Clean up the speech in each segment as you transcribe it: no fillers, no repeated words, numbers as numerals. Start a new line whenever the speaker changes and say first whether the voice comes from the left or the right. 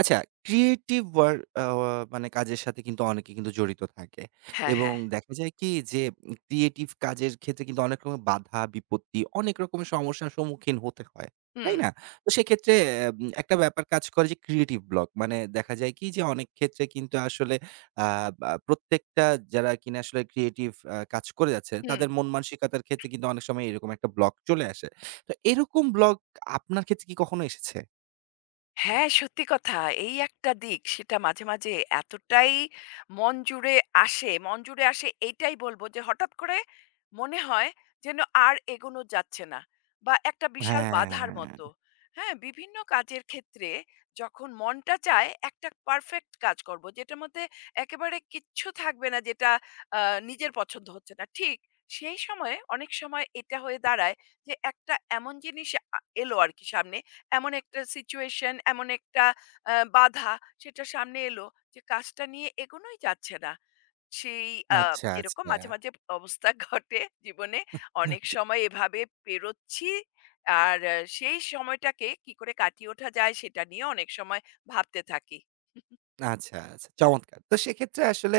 right: আচ্ছা, creative were a ওয়া মানে কাজের সাথে কিন্তু অনেকে কিন্তু জড়িত থাকে।
left: হ্যাঁ,
right: এবং
left: হ্যাঁ।
right: দেখা যায় কি যে ক্রিয়েটিভ কাজের ক্ষেত্রে কিন্তু অনেক রকমের বাধা, বিপত্তি, অনেক রকমের সমস্যার সম্মুখীন হতে হয়। তাই
left: হুম,
right: না? তো সেক্ষেত্রে এম একটা ব্যাপার কাজ করে যে ক্রিয়েটিভ ব্লক। মানে দেখা যায় কি যে অনেক ক্ষেত্রে কিন্তু আসলে আ বা প্রত্যেকটা যারা কিনা আসলে ক্রিয়েটিভ কাজ করে যাচ্ছে
left: হুম,
right: তাদের মন মানসিকতার ক্ষেত্রে কিন্তু অনেক সময় এরকম একটা ব্লক চলে আসে। তো এরকম ব্লক আপনার ক্ষেত্রে কি কখনো এসেছে?
left: হ্যাঁ, সত্যি কথা। এই একটা দিক সেটা মাঝে, মাঝে এতটাই মন জুড়ে আসে মন জুড়ে আসে এইটাই বলব যে হঠাৎ করে মনে হয় যেন আর এগোনো যাচ্ছে না বা একটা বিশাল বাধার
right: হ্যাঁ।
left: মতো। হ্যাঁ, বিভিন্ন কাজের ক্ষেত্রে যখন মনটা চায় একটা পারফেক্ট কাজ করব যেটার মধ্যে একেবারে কিচ্ছু থাকবে না যেটা আ নিজের পছন্দ হচ্ছে না। ঠিক সেই সময়ে অনেক সময় এটা হয়ে দাঁড়ায় যে একটা এমন জিনিস এলো আরকি সামনে, এমন একটা সিচুয়েশন, এমন একটা বাধা সেটা সামনে এলো যে কাজটা নিয়ে এগোনোই যাচ্ছে না। সেই আ
right: আচ্ছা,
left: এরকম
right: আচ্ছা।
left: মাঝে, মাঝে অবস্থা ঘটে জীবনে। অনেক
right: আচ্ছা,
left: সময় এভাবে পেরোচ্ছি। আর সেই সময়টাকে কি করে কাটিয়ে ওঠা যায় সেটা নিয়ে অনেক সময় ভাবতে থাকি।
right: আচ্ছা, আচ্ছা। চমৎকার! তো সেক্ষেত্রে আসলে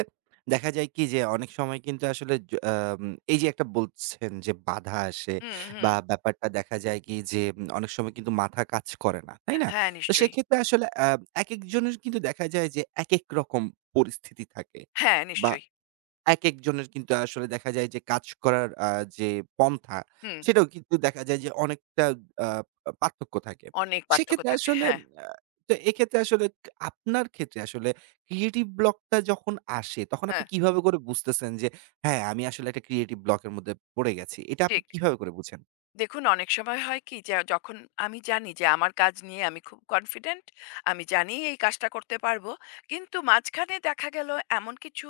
right: দেখা যায় কি যে অনেক সময় কিন্তু আসলে য আম এই যে একটা বলছেন যে বাধা আসে
left: হুম, হুম।
right: বা ব্যাপারটা দেখা যায় কি যে অনেক সময় কিন্তু মাথা কাজ করে না। তাই না?
left: হ্যাঁ,
right: তো
left: নিশ্চয়ই।
right: সেক্ষেত্রে আসলে একেকজনের কিন্তু দেখা যায় যে একেক রকম পরিস্থিতি থাকে
left: হ্যাঁ,
right: বা
left: নিশ্চয়ই।
right: একেকজনের কিন্তু আসলে দেখা যায় যে কাজ করার যে পন্থা,
left: হুম,
right: সেটাও কিন্তু দেখা যায় যে অনেকটা আ পার্থক্য থাকে।
left: অনেক পার্থক্য
right: সেক্ষেত্রে
left: থাকে।
right: আসলে
left: হ্যাঁ,
right: আ তো এক্ষেত্রে আসলে আপনার ক্ষেত্রে আসলে ক্রিয়েটিভ ব্লকটা যখন আসে, তখন আপনি
left: হ্যাঁ,
right: কিভাবে করে বুঝতেছেন যে হ্যাঁ, আমি আসলে একটা ক্রিয়েটিভ ব্লকের মধ্যে পড়ে গেছি। এটা আপনি
left: ঠিক।
right: কিভাবে করে বুঝেন?
left: দেখুন, অনেক সময় হয় কি যে যখন আমি জানি যে আমার কাজ নিয়ে আমি খুব কনফিডেন্ট, আমি জানি এই কাজটা করতে পারবো। কিন্তু মাঝখানে দেখা গেল এমন কিছু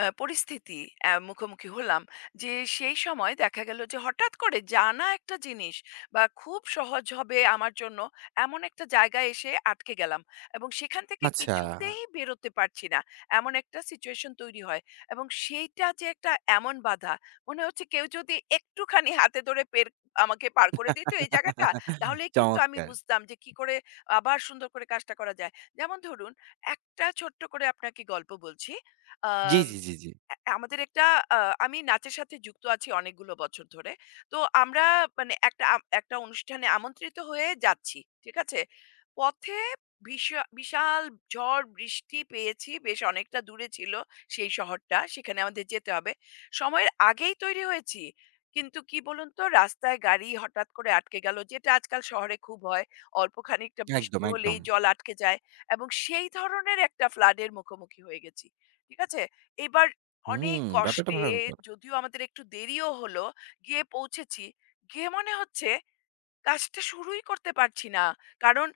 left: পরিস্থিতি মুখোমুখি হলাম, যে সেই সময় দেখা গেল যে হঠাৎ করে জানা একটা জিনিস বা খুব সহজ হবে আমার জন্য, এমন একটা জায়গায় এসে আটকে গেলাম এবং সেখান থেকে
right: আচ্ছা।
left: কিছুতেই বেরোতে পারছি না। এমন একটা সিচুয়েশন তৈরি হয় এবং সেইটা যে একটা এমন বাধা, মনে হচ্ছে কেউ যদি একটুখানি হাতে ধরে পেরে আমাকে পার করে দিত এই জায়গাটা, তাহলেই কিন্তু আমি
right: চমৎকার!
left: বুঝতাম যে কি করে আবার সুন্দর করে কাজটা করা যায়। যেমন ধরুন একটা ছোট্ট করে আপনাকে গল্প বলছি।
right: জি,
left: আম
right: জি, জি, জি।
left: অ্যা আমাদের একটা আ আমি নাচের সাথে যুক্ত আছি অনেকগুলো বছর ধরে। তো আমরা মানে একটা একটা অনুষ্ঠানে আমন্ত্রিত হয়ে যাচ্ছি। ঠিক আছে? পথে বিশাল ঝড় বৃষ্টি পেয়েছি। বেশ অনেকটা দূরে ছিল সেই শহরটা। সেখানে আমাদের যেতে হবে। সময়ের আগেই তৈরি হয়েছি। কিন্তু কি বলুন তো, রাস্তায় গাড়ি হঠাৎ করে আটকে গেল। যেটা আজকাল শহরে খুব হয়। অল্প খানিকটা
right: একদম,
left: বৃষ্টি
right: একদম।
left: হলেই জল আটকে যায় এবং সেই ধরনের একটা ফ্লাড এর মুখোমুখি হয়ে গেছি। ঠিক আছে? এবার অনেক
right: হুম, ব্যাপারটা
left: কষ্টে,
right: ভয়ংকর।
left: যদিও আমাদের একটু দেরিও হলো, গিয়ে পৌঁছেছি। গিয়ে মনে হচ্ছে কাজটা শুরুই করতে পারছি না। কারণ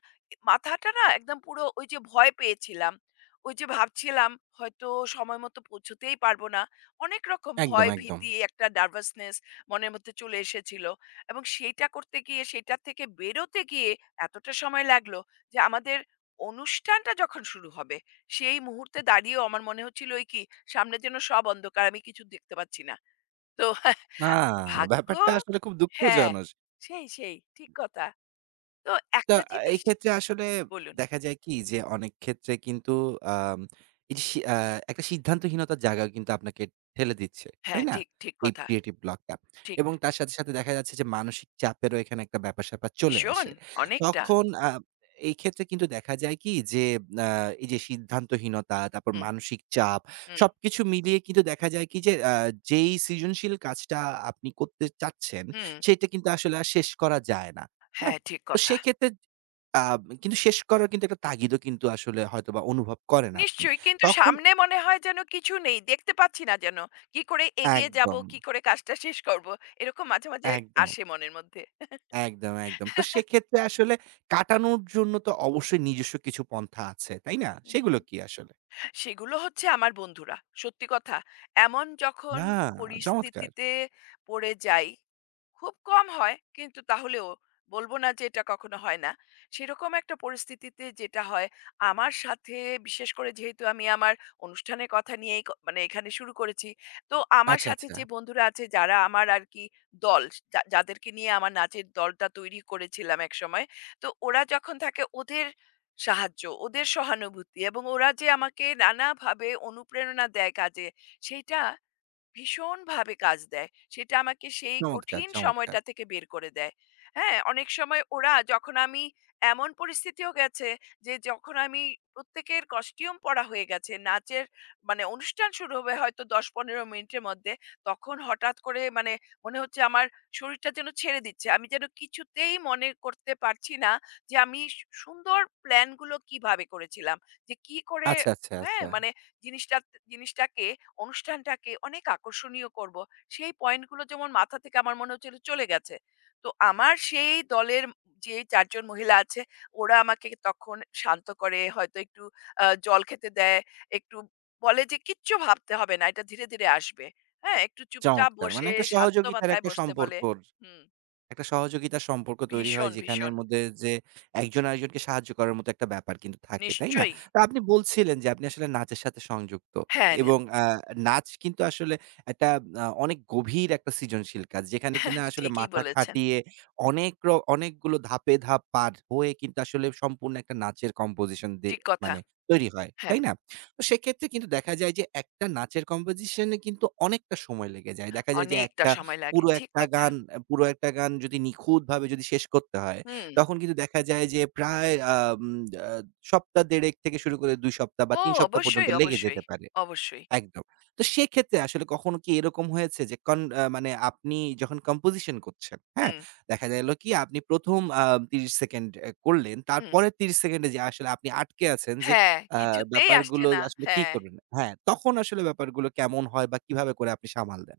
left: মাথাটা না একদম পুরো ওই যে ভয় পেয়েছিলাম। ওই যে ভাবছিলাম হয়তো সময় মতো পৌঁছতেই পারবো না। অনেক রকম
right: একদম,
left: ভয়,
right: একদম।
left: ভীতি, একটা নার্ভাসনেস মনের মধ্যে চলে এসেছিল। এবং সেইটা করতে গিয়ে, সেটার থেকে বেরোতে গিয়ে এতটা সময় লাগলো যে আমাদের অনুষ্ঠানটা যখন শুরু হবে সেই মুহূর্তে দাঁড়িয়েও আমার মনে হচ্ছিল ওই কি সামনে যেন সব অন্ধকার, আমি কিছু দেখতে পাচ্ছি না। তো
right: না,
left: ভাগ্য।
right: ব্যাপারটা আসলে খুব
left: হ্যাঁ,
right: দুঃখজনক।
left: সেই, সেই ঠিক কথা। তো
right: তো
left: একটা জিনিস
right: এক্ষেত্রে আসলে
left: বলুন।
right: দেখা যায় কি যে অনেক ক্ষেত্রে কিন্তু আম এই যে সি আ একটা সিদ্ধান্তহীনতার জায়গায় কিন্তু আপনাকে ঠেলে দিচ্ছে। তাই
left: হ্যাঁ,
right: না?
left: ঠিক, ঠিক
right: এই
left: কথা।
right: ক্রিয়েটিভ ব্লকটা।
left: ঠিক।
right: এবং তার সাথে, সাথে দেখা যাচ্ছে যে মানসিক চাপেরও এখানে একটা ব্যাপার-স্যাপার চলে
left: ভীষণ
right: আসে।
left: অনেকটা।
right: তখন এই ক্ষেত্রে কিন্তু দেখা যায় কি যে আ এই যে সিদ্ধান্তহীনতা, তারপর
left: হুম,
right: মানসিক চাপ
left: হুম,
right: সবকিছু মিলিয়ে কিন্তু দেখা যায় কি যে যেই সৃজনশীল কাজটা আপনি করতে চাচ্ছেন,
left: হুম।
right: সেটা কিন্তু আসলে আর শেষ করা যায় না। হ্যাঁ?
left: হ্যাঁ, ঠিক
right: তো
left: কথা।
right: সেক্ষেত্রে আ কিন্তু শেষ করার কিন্তু একটা তাগিদও কিন্তু আসলে হয়তোবা অনুভব করেন আপনি।
left: নিশ্চয়ই, কিন্তু
right: তখন
left: সামনে মনে হয় যেন কিছু নেই। দেখতে পাচ্ছি না যেন। কি করে এগিয়ে যাবো,
right: একদম,
left: কি করে কাজটা শেষ করব। এরকম মাঝে, মাঝে
right: একদম,
left: আসে মনের মধ্যে।
right: একদম, একদম। তো সেক্ষেত্রে আসলে কাটানোর জন্য তো অবশ্যই নিজস্ব কিছু পন্থা আছে, তাই না? সেগুলো
left: উহু।
right: কি আসলে?
left: সেগুলো হচ্ছে আমার বন্ধুরা। সত্যি কথা। এমন যখন
right: আ চমৎকার।
left: পরিস্থিতিতে পড়ে যাই, খুব কম হয় কিন্তু তাহলেও বলব না যে এটা কখনো হয় না। সেরকম একটা পরিস্থিতিতে যেটা হয় আমার সাথে, বিশেষ করে যেহেতু আমি আমার অনুষ্ঠানের কথা নিয়েই মানে এখানে শুরু করেছি। তো আমার
right: আচ্ছা,
left: সাথে
right: আচ্ছা।
left: যে বন্ধুরা আছে, যারা আমার আর কি দল, যাদেরকে নিয়ে আমার নাচের দলটা তৈরি করেছিলাম একসময়। তো ওরা যখন থাকে, ওদের সাহায্য, ওদের সহানুভূতি, এবং ওরা যে আমাকে নানাভাবে অনুপ্রেরণা দেয় কাজে, সেইটা ভীষণভাবে কাজ দেয়। সেটা আমাকে সেই
right: চমৎকার,
left: কঠিন
right: চমৎকার।
left: সময়টা থেকে বের করে দেয়। হ্যাঁ? অনেক সময় ওরা যখন আমি, এমন পরিস্থিতিও গেছে যে যখন আমি প্রত্যেকের কস্টিউম পরা হয়ে গেছে, নাচের মানে অনুষ্ঠান শুরু হবে হয়তো ১০-১৫ মিনিটের মধ্যে। তখন হঠাৎ করে মানে মনে হচ্ছে আমার শরীরটা যেন ছেড়ে দিচ্ছে। আমি যেন কিছুতেই মনে করতে পারছি না যে আমি সুন্দর প্ল্যান গুলো কিভাবে করেছিলাম। যে কি করে,
right: আচ্ছা, আচ্ছা,
left: হ্যাঁ?
right: আচ্ছা।
left: মানে জিনিসটা জিনিসটাকে অনুষ্ঠানটাকে অনেক আকর্ষণীয় করব। সেই পয়েন্টগুলো যেমন মাথা থেকে আমার মনে হচ্ছিল চলে গেছে। তো আমার সেই দলের যে ৪ জন মহিলা আছে, ওরা আমাকে তখন শান্ত করে, হয়তো একটু জল খেতে দেয়, একটু বলে যে, "কিচ্ছু ভাবতে হবে না, এটা ধীরে, ধীরে আসবে।" হ্যাঁ? একটু চুপচাপ
right: চমৎকার। মানে
left: বসে
right: একটা
left: শান্ত
right: সহযোগিতার
left: মাথায়
right: একটা
left: বসতে বলে।
right: সম্পর্কর
left: হুম,
right: একটা সহযোগিতার সম্পর্ক তৈরি হয়
left: ভীষণ,
right: যেখানের
left: ভীষণ।
right: মধ্যে যে একজন আরেকজনকে সাহায্য করার মতো একটা ব্যাপার কিন্তু থাকে, তাই না?
left: নিশ্চয়ই।
right: তো আপনি বলছিলেন যে আপনি আসলে নাচের সাথে সংযুক্ত
left: হ্যাঁ, না।
right: এবং নাচ কিন্তু আসলে একটা অনেক গভীর একটা সৃজনশীল কাজ। যেখানে কিনা আসলে
left: ঠিকই
right: মাথা
left: বলেছেন।
right: খাটিয়ে অনেক র অনেকগুলো ধাপে ধাপ পার হয়ে কিন্তু আসলে সম্পূর্ণ একটা নাচের কম্পোজিশন
left: ঠিক কথা।
right: মানে তৈরি হয়, তাই
left: হ্যাঁ,
right: না? তো সেক্ষেত্রে কিন্তু দেখা যায় যে একটা নাচের কম্পোজিশন এ কিন্তু অনেকটা সময় লেগে যায়। দেখা যায় যে
left: অনেকটা
right: একটা
left: সময় লাগে। ঠিক কথা।
right: পুরো একটা গান যদি নিখুঁতভাবে যদি শেষ করতে হয়,
left: হুম।
right: তখন কিন্তু দেখা যায় যে প্রায় আম আ সপ্তাহ দেড়েক থেকে শুরু করে ২ সপ্তাহ বা
left: ও,
right: ৩ সপ্তাহ পর্যন্ত
left: অবশ্যই,
right: লেগে যেতে
left: অবশ্যই,
right: পারে।
left: অবশ্যই।
right: একদম। তো সেক্ষেত্রে আসলে কখনো কি এরকম হয়েছে যে কন আ মানে আপনি যখন কম্পোজিশন করছেন, হ্যাঁ?
left: হুম,
right: দেখা গেল কি আপনি ১ম ৩০ সেকেন্ড এ করলেন।
left: হুম।
right: তারপরের ৩০ সেকেন্ডে যে আসলে আপনি আটকে আছেন যে
left: হ্যাঁ,
right: আ
left: কিছুতেই আসছে
right: ব্যাপারগুলো
left: না।
right: আসলে কি
left: হ্যাঁ।
right: করবেন? হ্যাঁ, তখন আসলে ব্যাপারগুলো কেমন হয় বা কিভাবে করে আপনি সামাল দেন?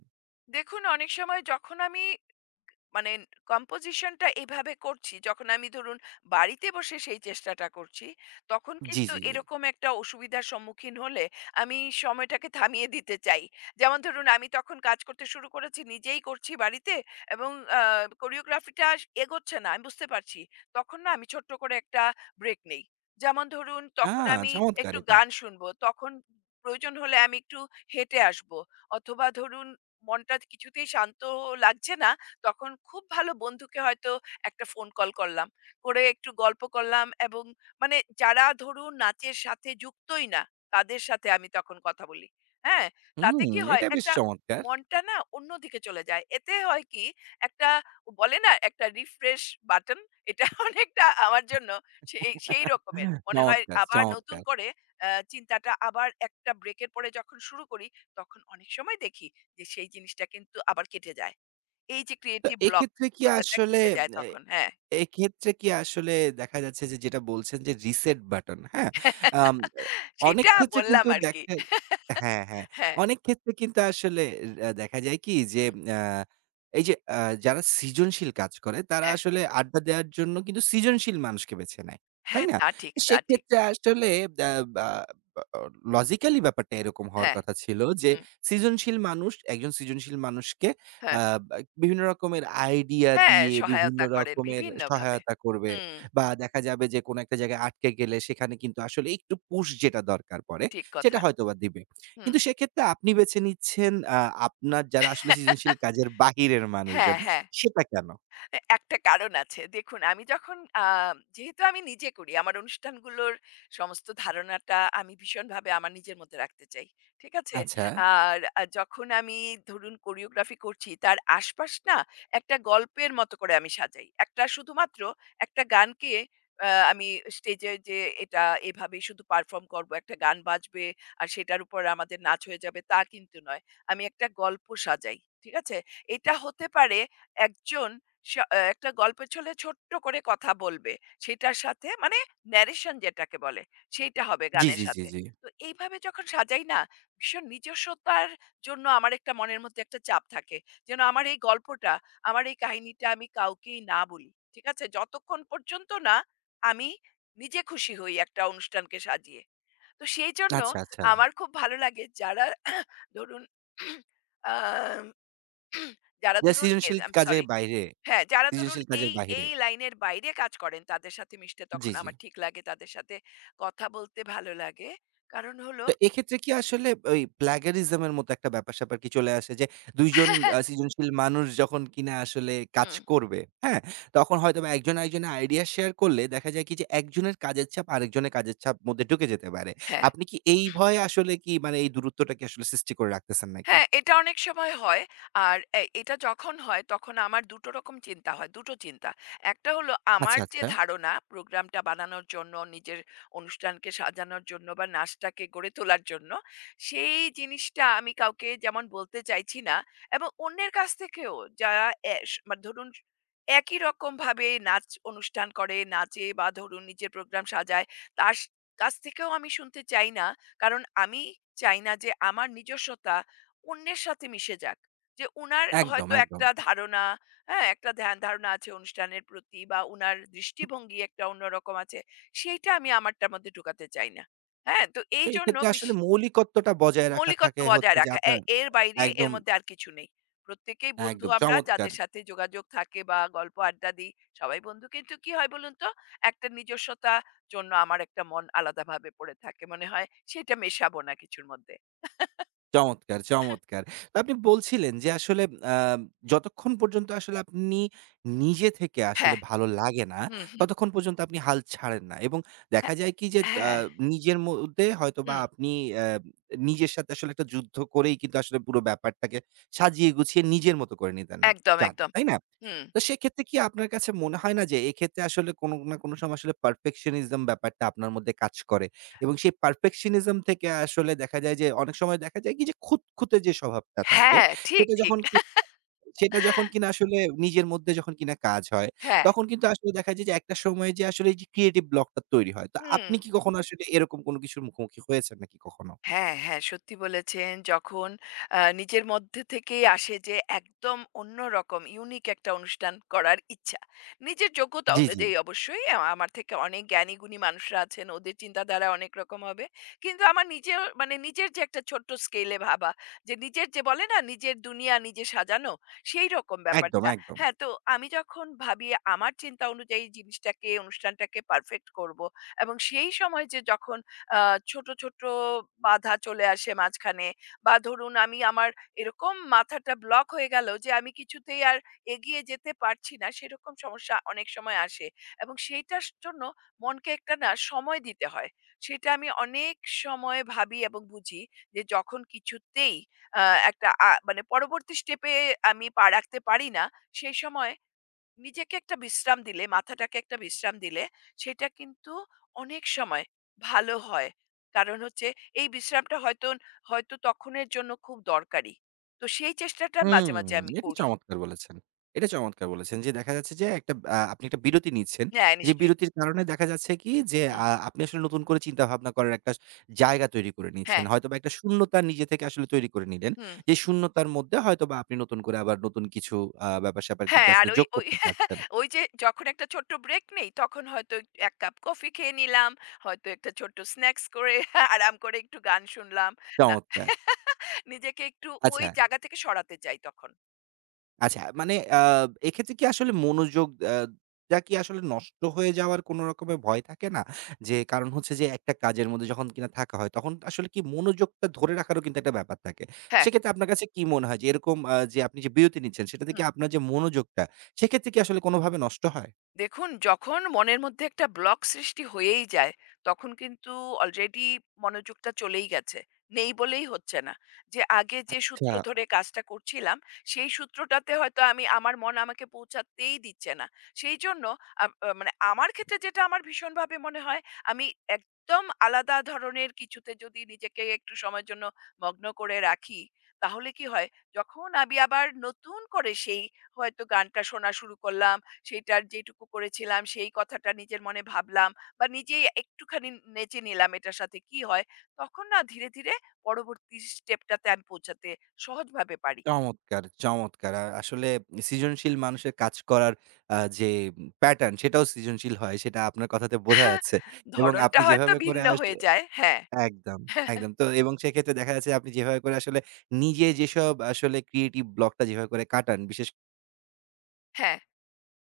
left: দেখুন, অনেক সময় যখন আমি মানে কম্পোজিশনটা এভাবে করছি, যখন আমি ধরুন বাড়িতে বসে সেই চেষ্টাটা করছি, তখন
right: জি,
left: কিন্তু
right: জি।
left: এরকম একটা অসুবিধার সম্মুখীন হলে আমি সময়টাকে থামিয়ে দিতে চাই। যেমন ধরুন আমি তখন কাজ করতে শুরু করেছি নিজেই করছি বাড়িতে এবং কোরিওগ্রাফিটা এগোচ্ছে না আমি বুঝতে পারছি, তখন না আমি ছোট্ট করে একটা ব্রেক নেই। যেমন ধরুন
right: আ
left: তখন আমি
right: চমৎকার
left: একটু
right: এটা।
left: গান শুনবো, তখন প্রয়োজন হলে আমি একটু হেঁটে আসবো, অথবা ধরুন মনটা কিছুতেই শান্ত লাগছে না, তখন খুব ভালো বন্ধুকে হয়তো একটা ফোন কল করলাম। করে একটু গল্প করলাম এবং মানে যারা ধরুন নাচের সাথে যুক্তই না, তাদের সাথে আমি তখন কথা বলি। হ্যাঁ?
right: হুম,
left: তাতে কি হয়
right: এটা বেশ
left: একটা
right: চমৎকার।
left: মনটা না অন্যদিকে চলে যায়। এতে হয় কি একটা, বলে না একটা রিফ্রেশ বাটন, এটা অনেকটা আমার জন্য সেই সেই রকমের। মনে হয়
right: চমৎকার,
left: আবার নতুন
right: চমৎকার।
left: করে চিন্তাটা আবার একটা ব্রেকের পরে যখন শুরু করি, তখন অনেক সময় দেখি যে সেই জিনিসটা কিন্তু আবার কেটে যায়। এই যে
right: তো
left: creative block
right: এক্ষেত্রে কি
left: কথাটা
right: আসলে
left: কেটে যায়
right: এ
left: তখন। হ্যাঁ।
right: এক্ষেত্রে কি আসলে দেখা যাচ্ছে যে যেটা বলছেন যে reset button, হ্যাঁ? আম আ অনেক
left: সেটা
right: ক্ষেত্রে
left: বললাম
right: কিন্তু
left: আরকি।
right: দেখা হ্যাঁ, হ্যাঁ।
left: হ্যাঁ,
right: অনেক ক্ষেত্রে কিন্তু আসলে দেখা যায় কি যে
left: হুম,
right: আ এই যে যারা সৃজনশীল কাজ করে তারা
left: হ্যাঁ,
right: আসলে আড্ডা দেওয়ার জন্য কিন্তু সৃজনশীল মানুষকে বেছে নেয়। তাই
left: হ্যাঁ,
right: না?
left: তা ঠিক,
right: তো
left: তা ঠিক।
right: সেক্ষেত্রে আসলে বা বা লজিক্যালি ব্যাপারটা এরকম হওয়ার
left: হ্যাঁ,
right: কথা ছিল যে
left: হুম,
right: সৃজনশীল মানুষ একজন সৃজনশীল মানুষকে আ
left: হ্যাঁ,
right: বা বিভিন্ন রকমের আইডিয়া
left: হ্যাঁ,
right: দিয়ে বিভিন্ন
left: সহায়তা করেন
right: রকমের
left: বিভিন্নভাবে।
right: সহায়তা করবে
left: হুম,
right: বা দেখা যাবে যে কোনো একটা জায়গায় আটকে গেলে সেখানে কিন্তু আসলে একটু পুশ যেটা দরকার পড়ে
left: ঠিক
right: সেটা
left: কথা।
right: হয়তোবা দিবে।
left: হুম।
right: কিন্তু সেক্ষেত্রে আপনি বেছে নিচ্ছেন আপনার যারা আসলে সৃজনশীল কাজের বাহিরের
left: হ্যাঁ,
right: মানুষজন
left: হ্যাঁ।
right: সেটা কেন?
left: এ একটা কারণ আছে। দেখুন, আমি যখন যেহেতু আমি নিজে করি, আমার অনুষ্ঠানগুলোর সমস্ত ধারণাটা আমি ভীষণভাবে আমার নিজের মধ্যে রাখতে চাই। ঠিক আছে?
right: আচ্ছা।
left: আর যখন আমি ধরুন কোরিওগ্রাফি করছি, তার আশপাশ না একটা গল্পের মতো করে আমি সাজাই। একটা শুধুমাত্র একটা গানকে আমি স্টেজে যে এটা এভাবেই শুধু পারফর্ম করব, একটা গান বাজবে আর সেটার উপর আমাদের নাচ হয়ে যাবে, তা কিন্তু নয়। আমি একটা গল্প সাজাই। ঠিক আছে? এটা হতে পারে একজন স অ্যা একটা গল্পের ছলে ছোট্ট করে কথা বলবে। সেটার সাথে মানে ন্যারেশন যেটাকে বলে, সেইটা হবে
right: জি,
left: গানের
right: জি, জি,
left: সাথে।
right: জি।
left: তো এইভাবে যখন সাজাই না, ভীষণ নিজস্বতার জন্য আমার একটা মনের মধ্যে একটা চাপ থাকে। যেন আমার এই গল্পটা, আমার এই কাহিনীটা আমি কাউকেই না বলি। ঠিক আছে? যতক্ষণ পর্যন্ত না আমি নিজে খুশি হই একটা অনুষ্ঠানকে সাজিয়ে। তো সেই জন্য
right: আচ্ছা, আচ্ছা।
left: আমার খুব ভালো লাগে যারা ধরুন আম যারা
right: যা
left: ধরুন এ
right: সৃজনশীল
left: আম
right: কাজের
left: সরি,
right: বাইরে
left: হ্যাঁ, যারা ধরুন
right: সৃজনশীল কাজের বাহিরে।
left: এই লাইনের বাইরে কাজ করেন তাদের সাথে মিশতে
right: জি,
left: তখন
right: জি।
left: আমার ঠিক লাগে। তাদের সাথে কথা বলতে ভালো লাগে। কারণ হলো
right: তো এক্ষেত্রে কি আসলে ওই প্লাগেরিজম এর মতো একটা ব্যাপার-স্যাপার কি চলে আসে যে ২ জন সৃজনশীল মানুষ যখন কিনা আসলে কাজ
left: হুম,
right: করবে, হ্যাঁ? তখন হয়তোবা একজন আরেকজনের আইডিয়া শেয়ার করলে দেখা যায় কি যে একজনের কাজের চাপ আরেকজনের কাজের চাপ মধ্যে ঢুকে যেতে পারে।
left: হ্যাঁ।
right: আপনি কি এই ভয়ে আসলে কি মানে এই দূরত্বটা কি আসলে সৃষ্টি করে রাখতেছেন নাকি?
left: হ্যাঁ, এটা অনেক সময় হয়। আর এটা যখন হয় তখন আমার ২ টো রকম চিন্তা হয়। ২ টো চিন্তা। একটা হলো
right: আচ্ছা,
left: আমার যে
right: আচ্ছা।
left: ধারণা প্রোগ্রামটা বানানোর জন্য, নিজের অনুষ্ঠানকে সাজানোর জন্য বা নাচটাকে গড়ে তোলার জন্য, সেই জিনিসটা আমি কাউকে যেমন বলতে চাইছি না এবং অন্যের কাছ থেকেও, যারা এস মা ধরুন একই রকমভাবে নাচ অনুষ্ঠান করে, নাচে বা ধরুন নিজের প্রোগ্রাম সাজায়, তার স কাছ থেকেও আমি শুনতে চাই না। কারণ আমি চাই না যে আমার নিজস্বতা অন্যের সাথে মিশে যাক। যে উনার
right: একদম,
left: হয়তো
right: একদম।
left: একটা ধারণা, হ্যাঁ? একটা ধ্যান ধারণা আছে অনুষ্ঠানের প্রতি বা উনার দৃষ্টিভঙ্গি একটা অন্যরকম আছে। সেইটা আমি আমারটার মধ্যে ঢুকাতে চাই না। হ্যাঁ? তো
right: তো এই
left: এইজন্য
right: ক্ষেত্রে
left: বিশ
right: আসলে মৌলিকত্বটা বজায় রাখা
left: মৌলিকত্ব
right: থাকে হচ্ছে
left: বজায়
right: যে
left: রাখা। এ
right: আপনার
left: এর বাইরে এর
right: একদম,
left: মধ্যে আর কিছু নেই। প্রত্যেকেই বন্ধু
right: একদম
left: আমরা
right: চমৎকার।
left: যাদের সাথে যোগাযোগ থাকে বা গল্প আড্ডা দিই, সবাই বন্ধু। কিন্তু কি হয় বলুন তো? একটা নিজস্বতা জন্য আমার একটা মন আলাদাভাবে পড়ে থাকে। মনে হয় সেইটা মেশাবো না কিছুর মধ্যে।
right: চমৎকার, চমৎকার। তো আপনি বলছিলেন যে আসলে আ যতক্ষণ পর্যন্ত আসলে আপনি নিজে থেকে আসলে
left: হ্যাঁ।
right: ভালো লাগে না,
left: হুম, হুম।
right: ততক্ষণ পর্যন্ত আপনি হাল ছাড়েন না। এবং দেখা
left: হ্যাঁ,
right: যায় কি যে আ
left: হ্যাঁ।
right: নিজের মধ্যে হয়তোবা
left: হুম।
right: আপনি আ নিজের সাথে আসলে একটা যুদ্ধ করেই কিন্তু আসলে পুরো ব্যাপারটাকে সাজিয়ে গুছিয়ে নিজের মতো করে নিতে
left: একদম,
right: চান।
left: একদম।
right: তাই না?
left: হুম।
right: তো সেক্ষেত্রে কি আপনার কাছে মনে হয় না যে এক্ষেত্রে আসলে কোনো না কোনো সময় আসলে পারফেকশনিজম ব্যাপারটা আপনার মধ্যে কাজ করে এবং সেই পারফেকশনিজম থেকে আসলে দেখা যায় যে অনেক সময় দেখা যায় কি যে খুঁতখুঁতে যে স্বভাবটা থাকে
left: হ্যাঁ, ঠিক,
right: সেটা
left: ঠিক।
right: যখন কি সেটা যখন কিনা আসলে নিজের মধ্যে যখন কিনা কাজ হয়
left: হ্যাঁ।
right: তখন কিন্তু আসলে দেখা যায় যে একটা সময় যে আসলে এই যে ক্রিয়েটিভ ব্লকটা তৈরি হয়। তো
left: হুম।
right: আপনি কি কখনো আসলে এরকম কোনো কিছুর মুখোমুখি হয়েছেন নাকি কখনো?
left: হ্যাঁ, হ্যাঁ, সত্যি বলেছেন। যখন নিজের মধ্যে থেকেই আসে যে একদম অন্যরকম ইউনিক একটা অনুষ্ঠান করার ইচ্ছা। নিজের যোগ্যতা
right: জি, জি।
left: অনুযায়ী অবশ্যই আমার থেকে অনেক জ্ঞানী-গুণী মানুষরা আছেন। ওদের চিন্তাধারা অনেক রকম হবে। কিন্তু আমার নিজের মানে নিজের যে একটা ছোট্ট স্কেলে ভাবা, যে নিজের যে বলে না নিজের দুনিয়া নিজে সাজানো, সেইরকম
right: একদম,
left: ব্যাপারটা।
right: একদম।
left: হ্যাঁ, তো আমি যখন ভাবি আমার চিন্তা অনুযায়ী জিনিসটাকে, অনুষ্ঠানটাকে পারফেক্ট করব এবং সেই সময় যে যখন আ ছোট, ছোট বাধা চলে আসে মাঝখানে। বা ধরুন আমি আমার এরকম মাথাটা ব্লক হয়ে গেল যে আমি কিছুতেই আর এগিয়ে যেতে পারছি না, সেরকম সমস্যা অনেক সময় আসে। এবং সেইটার জন্য মনকে একটা না সময় দিতে হয়। সেটা আমি অনেক সময় ভাবি এবং বুঝি যে যখন কিছুতেই আ একটা আ মানে পরবর্তী স্টেপে আমি পা রাখতে পারি না, সেই সময় নিজেকে একটা বিশ্রাম দিলে, মাথাটাকে একটা বিশ্রাম দিলে, সেটা কিন্তু অনেক সময় ভালো হয়। কারণ হচ্ছে এই বিশ্রামটা হয়তো, হয়তো তখনের জন্য খুব দরকারি। তো সেই চেষ্টাটা
right: হুম,
left: মাঝে, মাঝে আমি
right: এটা
left: করি।
right: চমৎকার বলেছেন। এটা চমৎকার বলেছেন যে দেখা যাচ্ছে যে একটা আপনি একটা বিরতি নিচ্ছেন।
left: হ্যাঁ,
right: যে
left: নিশ্চয়ই।
right: বিরতির কারণে দেখা যাচ্ছে কি যে
left: হুম,
right: আপনি আসলে নতুন করে চিন্তাভাবনা করার একটা জায়গা তৈরি করে নিচ্ছেন।
left: হ্যাঁ,
right: হয়তোবা একটা শূন্যতা নিজে থেকে আসলে তৈরি করে নিলেন।
left: হুম।
right: যে শূন্যতার মধ্যে হয়তোবা আপনি নতুন করে আবার নতুন কিছু ব্যাপার-স্যাপার কিন্তু
left: হ্যাঁ, আর
right: আসলে
left: ওই,
right: যোগ
left: ওই,
right: করতে পারছেন।
left: ওই যে যখন একটা ছোট্ট ব্রেক নেই, তখন হয়তো ১ কাপ কফি খেয়ে নিলাম, হয়তো একটা ছোট্ট স্ন্যাকস করে আরাম করে একটু গান শুনলাম। না,
right: চমৎকার।
left: নিজেকে একটু ওই
right: আচ্ছা
left: জায়গা থেকে সরাতে চাই তখন।
right: আচ্ছা মানে এক্ষেত্রে কি আসলে মনোযোগ আ টা কি আসলে নষ্ট হয়ে যাওয়ার কোন রকমের ভয় থাকে না? যে কারণ হচ্ছে যে একটা কাজের মধ্যে যখন কিনা থাকা হয় তখন আসলে কি মনোযোগটা ধরে রাখারও কিন্তু একটা ব্যাপার থাকে।
left: হ্যাঁ,
right: সেক্ষেত্রে আপনার কাছে কি মনে হয় যে এরকম যে আপনি যে বিরতি নিচ্ছেন সেটা থেকে
left: হুম।
right: আপনার যে মনোযোগটা সেক্ষেত্রে কি আসলে কোনভাবে নষ্ট হয়?
left: দেখুন, যখন মনের মধ্যে একটা ব্লক সৃষ্টি হয়েই যায়, তখন কিন্তু অলরেডি মনোযোগটা চলেই গেছে। নেই বলেই হচ্ছে না। যে আগে যে
right: আচ্ছা
left: সূত্র ধরে কাজটা করছিলাম, সেই সূত্রটাতে হয়তো আমি আমার মন আমাকে পৌঁছাতেই দিচ্ছে না। সেইজন্য মানে আমার ক্ষেত্রে যেটা আমার ভীষণভাবে মনে হয়, আমি একদম আলাদা ধরনের কিছুতে যদি নিজেকে একটু সময়ের জন্য মগ্ন করে রাখি, তাহলে কি হয়? যখন আমি আবার নতুন করে সেই হয়তো গানটা শোনা শুরু করলাম, সেটার যেটুকু করেছিলাম সেই কথাটা নিজের মনে ভাবলাম বা নিজেই একটুখানি নেচে নিলাম, এটার সাথে কি হয়, তখন না ধীরে ধীরে পরবর্তী স্টেপটাতে আমি পৌঁছাতে সহজভাবে পারি।
right: চমৎকার, চমৎকার। আসলে সৃজনশীল মানুষের কাজ করার যে প্যাটার্ন সেটাও সৃজনশীল হয় সেটা আপনার কথাতে বোঝা
left: হ্যাঁ,
right: যাচ্ছে। এবং
left: ধরনটা
right: আপনি
left: হয়তো
right: যেভাবে করে
left: ভিন্ন হয়ে যায়। হ্যাঁ,
right: একদম, একদম। তো এবং সেক্ষেত্রে দেখা যাচ্ছে আপনি যেভাবে করে আসলে নিজে যেসব আসলে ক্রিয়েটিভ ব্লকটা যেভাবে করে কাটান, বিশেষ
left: হ্যাঁ,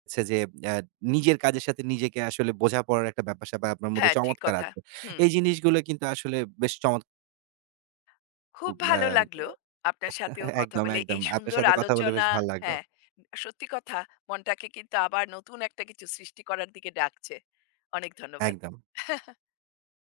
right: হচ্ছে যে আ নিজের কাজের সাথে নিজেকে আসলে বোঝাপড়ার একটা ব্যাপার-স্যাপার আপনার মধ্যে
left: হ্যাঁ, ঠিক
right: চমৎকার
left: কথা।
right: আছে।
left: হুম।
right: এই জিনিসগুলো কিন্তু আসলে বেশ চমৎকার
left: খুব ভালো লাগলো
right: আ
left: আপনার সাথেও কথা
right: একদম,
left: বলে,
right: একদম।
left: এই
right: আপনার
left: সুন্দর
right: সাথে কথা বলে বেশ
left: আলোচনা।
right: ভাল লাগলো।
left: হ্যাঁ, সত্যি কথা, মনটাকে কিন্তু আবার নতুন একটা কিছু সৃষ্টি করার দিকে ডাকছে। অনেক ধন্যবাদ।
right: একদম।